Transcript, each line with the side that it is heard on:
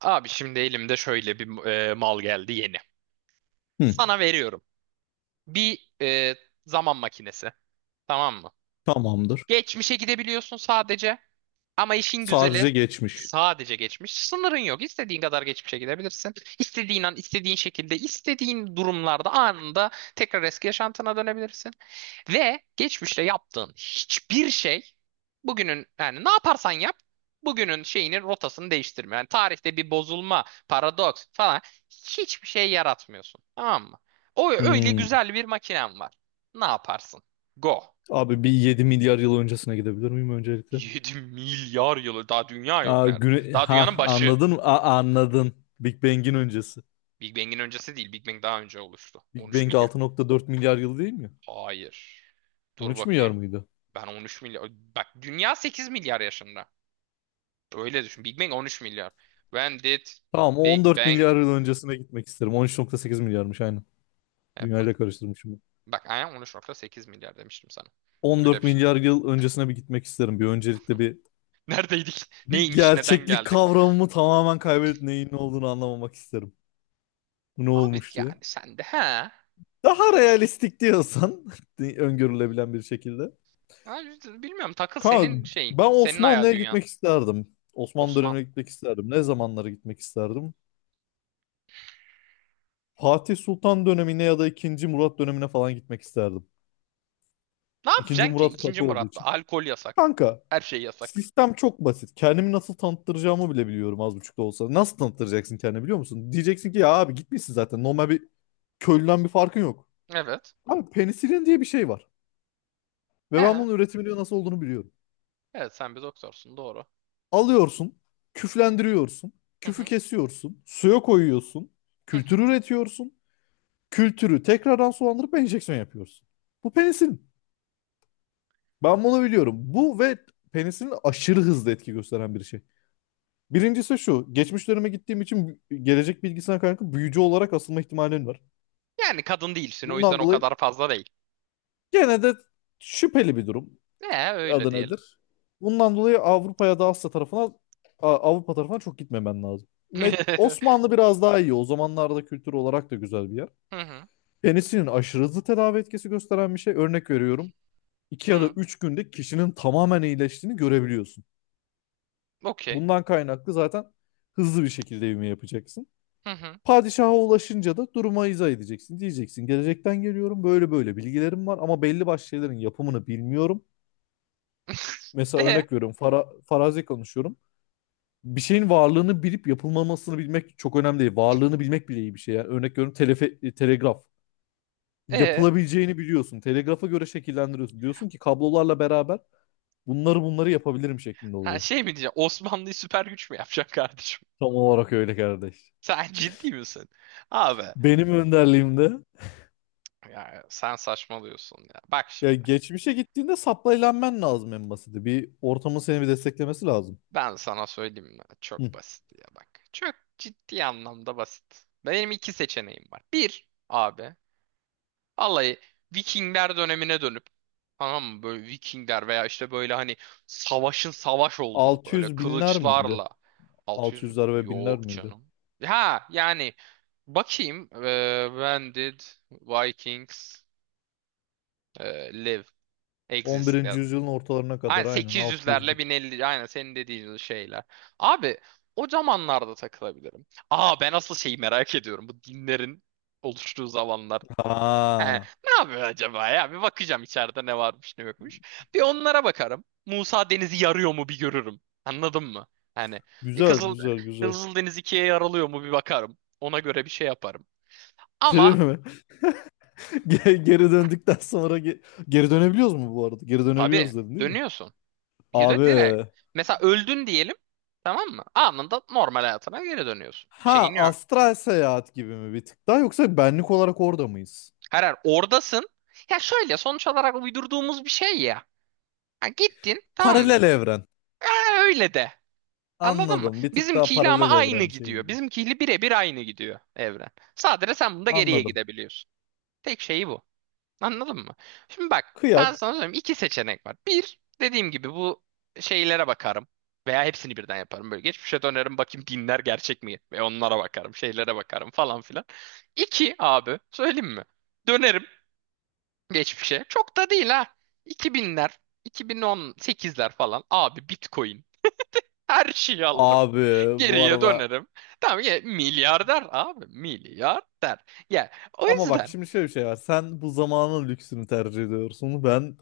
right: Abi şimdi elimde şöyle bir mal geldi yeni.
left: Hı,
right: Sana veriyorum. Bir zaman makinesi. Tamam mı?
left: tamamdır.
right: Geçmişe gidebiliyorsun sadece. Ama işin güzeli
left: Sadece geçmiş.
right: sadece geçmiş. Sınırın yok. İstediğin kadar geçmişe gidebilirsin. İstediğin an, istediğin şekilde, istediğin durumlarda anında tekrar eski yaşantına dönebilirsin. Ve geçmişte yaptığın hiçbir şey bugünün yani ne yaparsan yap bugünün şeyini, rotasını değiştirmiyor. Yani tarihte bir bozulma, paradoks falan hiçbir şey yaratmıyorsun. Tamam mı? O öyle
left: Hmm.
right: güzel bir makinen var. Ne yaparsın? Go.
left: Abi bir 7 milyar yıl öncesine gidebilir miyim öncelikle?
right: 7 milyar yılı daha dünya yok,
left: Aa,
right: nerede? Daha
left: Ha
right: dünyanın başı.
left: anladın mı? Aa, anladın. Big Bang'in öncesi.
right: Big Bang'in öncesi değil. Big Bang daha önce oluştu.
left: Big
right: 13
left: Bang
right: milyar.
left: 6,4 milyar yıl değil mi?
right: Hayır. Dur
left: 13 milyar
right: bakayım.
left: mıydı?
right: Ben 13 milyar. Bak, dünya 8 milyar yaşında. Öyle düşün. Big Bang 13 milyar. When did
left: Tamam, on
right: Big
left: dört
right: Bang
left: milyar yıl öncesine gitmek isterim. 13,8 milyarmış aynen.
right: happen?
left: Dünyayla karıştırmışım.
right: Bak, aynen 13.8 milyar demiştim sana.
left: On
right: Öyle
left: dört
right: bir şey.
left: milyar yıl öncesine bir gitmek isterim. Bir öncelikle bir
right: Neredeydik?
left: bir
right: Neymiş? Neden
left: gerçeklik
right: geldik?
left: kavramımı tamamen kaybedip neyin ne olduğunu anlamamak isterim. Bu ne
right: Abi
left: olmuş diye.
right: yani sen de he.
left: Daha realistik diyorsan öngörülebilen bir şekilde.
right: Abi, bilmiyorum, takıl senin
left: Kanka,
right: şeyin.
left: ben
right: Senin hayal
left: Osmanlı'ya
right: dünyan.
left: gitmek isterdim. Osmanlı
right: Osman.
left: dönemine gitmek isterdim. Ne zamanlara gitmek isterdim? Fatih Sultan dönemine ya da 2. Murat dönemine falan gitmek isterdim.
right: Ne
left: 2.
right: yapacaksın ki?
left: Murat
right: İkinci
left: katı olduğu
right: Murat'ta.
left: için.
right: Alkol yasak.
left: Kanka,
right: Her şey yasak.
left: sistem çok basit. Kendimi nasıl tanıttıracağımı bile biliyorum, az buçuk da olsa. Nasıl tanıttıracaksın kendini, biliyor musun? Diyeceksin ki ya abi, gitmişsin zaten. Normal bir köylüden bir farkın yok.
right: Evet.
left: Abi, penisilin diye bir şey var. Ve ben
right: He.
left: bunun üretiminin nasıl olduğunu biliyorum.
right: Evet, sen bir doktorsun. Doğru.
left: Alıyorsun,
right: Eh,
left: küflendiriyorsun,
right: Hı
left: küfü
right: hı.
left: kesiyorsun, suya koyuyorsun,
right: Hı
left: kültür
right: hı.
left: üretiyorsun, kültürü tekrardan sulandırıp enjeksiyon yapıyorsun. Bu penisilin. Ben bunu biliyorum. Bu ve penisilin aşırı hızlı etki gösteren bir şey. Birincisi şu, geçmiş döneme gittiğim için gelecek bilgisine kaynaklı büyücü olarak asılma ihtimalim var.
right: Yani kadın değilsin, o yüzden
left: Bundan
right: o
left: dolayı
right: kadar fazla değil.
left: gene de şüpheli bir durum.
right: Öyle
left: Adı
right: diyelim.
left: nedir? Bundan dolayı Avrupa ya da Asya tarafına Avrupa tarafına çok gitmemen lazım.
right: Hı
left: Osmanlı biraz daha iyi. O zamanlarda kültür olarak da güzel bir yer.
right: hı.
left: Penisinin aşırı hızlı tedavi etkisi gösteren bir şey. Örnek veriyorum. 2 ya da
right: Hı.
left: 3 günde kişinin tamamen iyileştiğini görebiliyorsun.
right: Okey.
left: Bundan kaynaklı zaten hızlı bir şekilde ivme yapacaksın.
right: Hı hı.
left: Padişaha ulaşınca da duruma izah edeceksin. Diyeceksin gelecekten geliyorum, böyle böyle bilgilerim var ama belli başlı şeylerin yapımını bilmiyorum. Mesela
right: E,
left: örnek veriyorum, farazi konuşuyorum. Bir şeyin varlığını bilip yapılmamasını bilmek çok önemli değil. Varlığını bilmek bile iyi bir şey. Yani örnek veriyorum, telegraf.
right: e.
left: Yapılabileceğini biliyorsun. Telegrafa göre şekillendiriyorsun. Diyorsun ki kablolarla beraber bunları yapabilirim şeklinde
right: Ha,
left: oluyor.
right: şey mi diyeceğim? Osmanlı'yı süper güç mü yapacaksın kardeşim?
left: Tam olarak öyle kardeş.
right: Sen ciddi misin? Abi
left: Benim önderliğimde,
right: ya, sen saçmalıyorsun ya. Bak
left: ya
right: şimdi.
left: geçmişe gittiğinde saplayılanman lazım en basiti. Bir ortamın seni bir desteklemesi lazım.
right: Ben sana söyleyeyim mi?
left: Hı.
right: Çok basit ya bak. Çok ciddi anlamda basit. Benim iki seçeneğim var. Bir abi. Vallahi Vikingler dönemine dönüp, tamam mı, böyle Vikingler veya işte böyle hani savaşın savaş olduğu böyle
left: 600 binler miydi?
right: kılıçlarla 600 bin-
left: 600'ler ve binler
right: yok
left: miydi?
right: canım. Ha yani bakayım when did Vikings live
left: On
right: exist
left: birinci
right: yani.
left: yüzyılın ortalarına
right: Aynen
left: kadar aynen 600
right: 800'lerle
left: bin.
right: 1050, aynen senin dediğin şeyler. Abi o zamanlarda takılabilirim. Aa, ben asıl şeyi merak ediyorum, bu dinlerin oluştuğu zamanlar. He,
left: Ha.
right: ne yapıyor acaba ya? Bir bakacağım içeride ne varmış ne yokmuş. Bir onlara bakarım. Musa Deniz'i yarıyor mu bir görürüm. Anladın mı? Hani bir
left: Güzel,
right: Kızıl, hani
left: güzel, güzel.
right: Kızıl Deniz ikiye yarılıyor mu bir bakarım. Ona göre bir şey yaparım.
left: Şey değil
right: Ama
left: mi? Geri döndükten sonra geri dönebiliyoruz mu bu arada? Geri
right: tabii
left: dönebiliyoruz dedin değil mi?
right: dönüyorsun. Bir de
left: Abi.
right: direkt. Mesela öldün diyelim. Tamam mı? Anında normal hayatına geri dönüyorsun.
left: Ha,
right: Şeyin yok.
left: astral seyahat gibi mi bir tık daha, yoksa benlik olarak orada mıyız?
right: Her oradasın. Ya şöyle, sonuç olarak uydurduğumuz bir şey ya. Ha, gittin, tamam
left: Paralel
right: mı?
left: evren.
right: Ha, öyle de. Anladın mı?
left: Anladım. Bir tık daha
right: Bizimkiyle ama
left: paralel
right: aynı
left: evren
right: gidiyor.
left: şeyinde.
right: Bizimkiyle birebir aynı gidiyor evren. Sadece sen bunda geriye
left: Anladım.
right: gidebiliyorsun. Tek şeyi bu. Anladın mı? Şimdi bak, ben
left: Kıyak.
right: sana söyleyeyim, iki seçenek var. Bir, dediğim gibi bu şeylere bakarım. Veya hepsini birden yaparım. Böyle geçmişe dönerim, bakayım, dinler gerçek mi? Ve onlara bakarım. Şeylere bakarım falan filan. İki, abi söyleyeyim mi? Dönerim geçmişe. Çok da değil ha. 2000'ler, 2018'ler falan. Abi, Bitcoin. Her şeyi alırım.
left: Abi, bu
right: Geriye
left: arada
right: dönerim. Tamam ya, milyarder abi, milyarder. Ya o
left: ama bak
right: yüzden,
left: şimdi şöyle bir şey var. Sen bu zamanın lüksünü tercih ediyorsun. Ben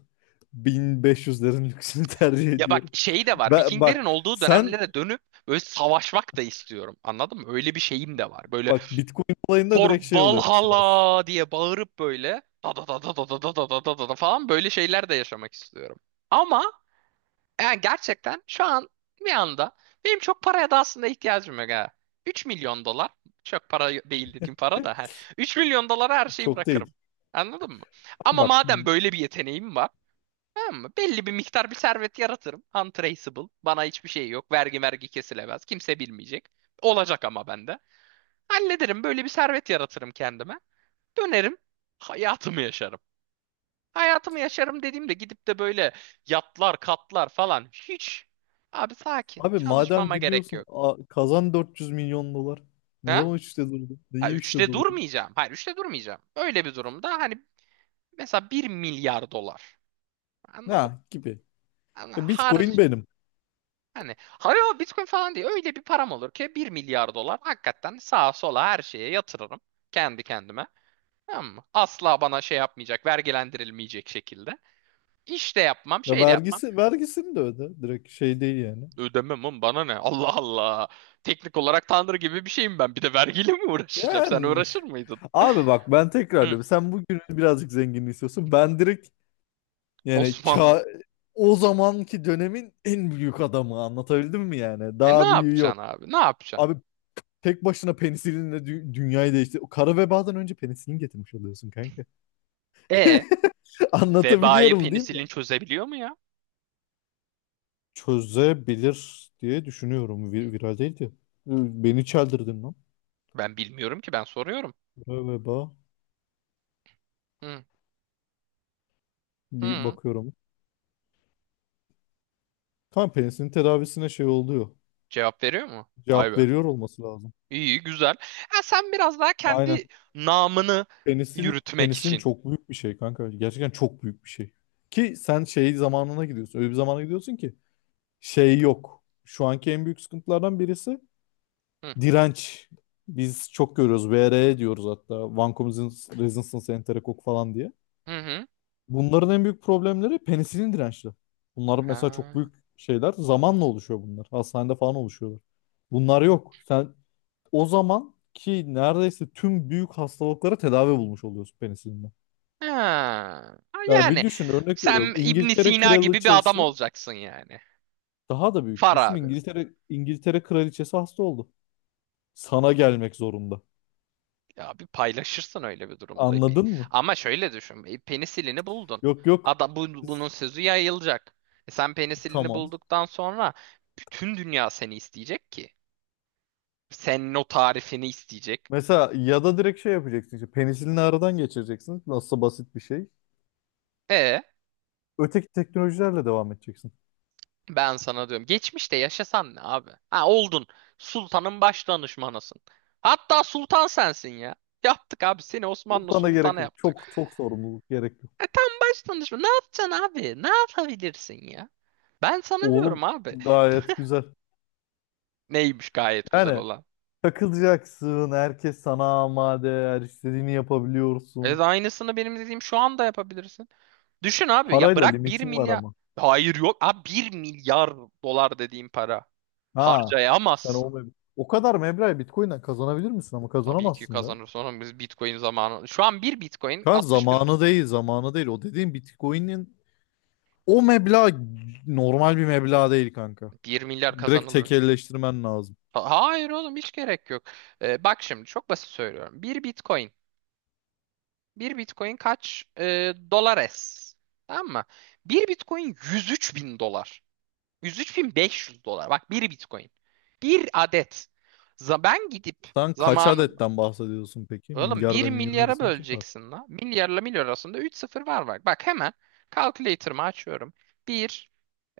left: 1500'lerin lüksünü tercih
right: ya bak,
left: ediyorum.
right: şey de var,
left: Ben,
right: Vikinglerin
left: bak
right: olduğu
left: sen
right: dönemlere dönüp böyle savaşmak da istiyorum. Anladın mı? Öyle bir şeyim de var. Böyle
left: bak Bitcoin olayında
right: "For
left: direkt şey oluyor mesela.
right: Valhalla" diye bağırıp böyle da da da da da da da da da da da da falan, böyle şeyler de yaşamak istiyorum. Ama yani gerçekten şu an bir anda benim çok paraya da aslında ihtiyacım yok ha. 3 milyon dolar çok para değil, dediğim para da hani 3 milyon dolara her şeyi
left: Çok değil.
right: bırakırım. Anladın mı? Ama
left: Bak
right: madem böyle bir yeteneğim var, tamam mı, belli bir miktar bir servet yaratırım. Untraceable. Bana hiçbir şey yok. Vergi vergi kesilemez. Kimse bilmeyecek. Olacak ama bende. Hallederim. Böyle bir servet yaratırım kendime. Dönerim. Hayatımı yaşarım. Hayatımı yaşarım dediğimde gidip de böyle yatlar, katlar falan hiç. Abi sakin.
left: abi, madem
right: Çalışmama gerek
left: gidiyorsun,
right: yok.
left: kazan 400 milyon dolar. Ne
right: Ha?
left: zaman üçte durdun?
right: Ha,
left: Niye üçte
right: üçte
left: durdun?
right: durmayacağım. Hayır, üçte durmayacağım. Öyle bir durumda hani mesela 1 milyar dolar. Anladım.
left: Ha, gibi.
right: Hani har,
left: Bitcoin benim.
right: hani hayır, o Bitcoin falan değil. Öyle bir param olur ki, 1 milyar dolar, hakikaten sağa sola her şeye yatırırım kendi kendime. Tamam mı? Asla bana şey yapmayacak, vergilendirilmeyecek şekilde. İş de yapmam,
left: Ya,
right: şey de yapmam.
left: vergisini de öde. Direkt şey değil yani.
right: Ödemem oğlum, bana ne? Allah Allah. Teknik olarak tanrı gibi bir şeyim ben. Bir de vergiyle mi uğraşacağım? Sen
left: Yani
right: uğraşır mıydın?
left: abi, bak ben tekrar
right: Hı,
left: diyorum. Sen bugün birazcık zengin istiyorsun. Ben direkt, yani
right: Osmanlı.
left: o zamanki dönemin en büyük adamı, anlatabildim mi yani?
right: E ne
left: Daha büyüğü yok.
right: yapacaksın abi? Ne yapacaksın?
left: Abi, tek başına penisilinle dünyayı değiştir. Kara vebadan önce penisilin getirmiş oluyorsun kanka.
right: E, vebayı
left: Anlatabiliyorum değil mi?
right: penisilin çözebiliyor mu ya?
left: Çözebilir diye düşünüyorum. Viral değildi. Beni çeldirdin lan.
right: Ben bilmiyorum ki, ben soruyorum.
left: Galiba
right: Hı,
left: bir
right: hı.
left: bakıyorum. Tam penisinin tedavisine şey oluyor.
right: Cevap veriyor mu? Vay
left: Cevap
right: be.
left: veriyor olması lazım.
right: İyi güzel. Ha, sen biraz daha
left: Aynen.
right: kendi namını
left: Penisinin
right: yürütmek
left: penisinin
right: için.
left: çok büyük bir şey kanka. Gerçekten çok büyük bir şey. Ki sen şey zamanına gidiyorsun. Öyle bir zamana gidiyorsun ki şey yok. Şu anki en büyük sıkıntılardan birisi
right: Hı,
left: direnç. Biz çok görüyoruz. VRE diyoruz hatta. Vancomycin resistance enterokok falan diye.
right: hı, hı.
left: Bunların en büyük problemleri penisilin dirençli. Bunlar mesela çok
right: Ha.
left: büyük şeyler. Zamanla oluşuyor bunlar. Hastanede falan oluşuyorlar. Bunlar yok. Sen o zaman ki neredeyse tüm büyük hastalıklara tedavi bulmuş oluyorsun penisilinle.
right: Ha. Ha,
left: Ya bir
right: yani
left: düşün, örnek veriyorum.
right: sen İbn
left: İngiltere
right: Sina gibi bir adam
left: kraliçesi
right: olacaksın yani.
left: daha da büyük.
right: Far
left: Düşün,
right: abi.
left: İngiltere kraliçesi hasta oldu. Sana gelmek zorunda.
right: Ya bir paylaşırsın öyle bir durumda. Bir...
left: Anladın mı?
right: Ama şöyle düşün. Penisilini buldun.
left: Yok, yok.
right: Adam bu, bunun sözü yayılacak. E sen penisilini
left: Tamam.
right: bulduktan sonra bütün dünya seni isteyecek ki. Senin o tarifini isteyecek.
left: Mesela ya da direkt şey yapacaksın işte, penisilini aradan geçireceksin. Nasılsa basit bir şey.
right: E
left: Öteki teknolojilerle devam edeceksin.
right: ben sana diyorum. Geçmişte yaşasan ne abi? Ha, oldun. Sultanın baş danışmanısın. Hatta sultan sensin ya. Yaptık abi, seni Osmanlı
left: Sultana
right: sultanı
left: gerek yok. Çok
right: yaptık.
left: çok sorumluluk gerek yok.
right: E tam baş danışman. Ne yapacaksın abi? Ne yapabilirsin ya? Ben sana
left: Oğlum,
right: diyorum abi.
left: gayet güzel.
right: Neymiş gayet güzel
left: Yani
right: olan?
left: takılacaksın. Herkes sana amade. Her istediğini
right: Evet,
left: yapabiliyorsun.
right: aynısını benim dediğim şu anda yapabilirsin. Düşün abi, ya
left: Parayla
right: bırak bir
left: limitin var
right: milyar.
left: ama.
right: Hayır yok. Abi, 1 milyar dolar dediğim para.
left: Ha. Sen
right: Harcayamazsın.
left: o kadar meblağı Bitcoin'den kazanabilir misin? Ama
right: Tabii ki
left: kazanamazsın be.
right: kazanır, sonra biz Bitcoin zamanı. Şu an bir Bitcoin
left: Kan
right: 60 bin.
left: zamanı değil. Zamanı değil. O dediğin Bitcoin'in o meblağ normal bir meblağ değil kanka.
right: 1 milyar
left: Direkt
right: kazanılır.
left: tekelleştirmen lazım.
right: Hayır oğlum, hiç gerek yok. Bak şimdi, çok basit söylüyorum. Bir Bitcoin. Bir Bitcoin kaç? Dolar es. Tamam mı? Bir Bitcoin 103 bin dolar. 103.500 dolar. Bak, bir Bitcoin. Bir adet. Ben gidip
left: Sen kaç
right: zamanında.
left: adetten bahsediyorsun peki?
right: Oğlum,
left: Milyar
right: bir
left: ve milyon
right: milyara
left: arasında kim var?
right: böleceksin la. Milyarla milyar arasında 3 sıfır var bak. Bak, hemen calculator'ımı açıyorum. Bir.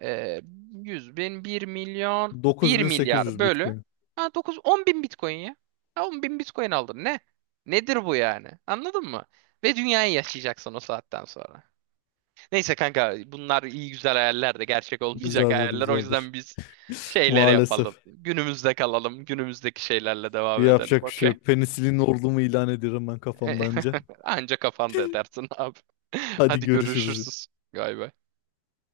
right: e, 100 bin, 1 milyon, 1 milyar
left: 9800
right: bölü,
left: Bitcoin.
right: ha dokuz, 10 bin Bitcoin ya. Ha, 10 bin Bitcoin aldın, ne? Nedir bu yani? Anladın mı? Ve dünyayı yaşayacaksın o saatten sonra. Neyse kanka, bunlar iyi güzel hayaller de, gerçek olmayacak
left: Güzeldir,
right: hayaller. O
left: güzeldir.
right: yüzden biz şeyleri yapalım.
left: Maalesef.
right: Günümüzde kalalım. Günümüzdeki şeylerle devam edelim.
left: Yapacak bir şey
right: Okey.
left: yok. Penisilin ordumu ilan ediyorum ben, kafamdan önce.
right: Anca kafanda edersin abi.
left: Hadi
right: Hadi
left: görüşürüz.
right: görüşürüz galiba.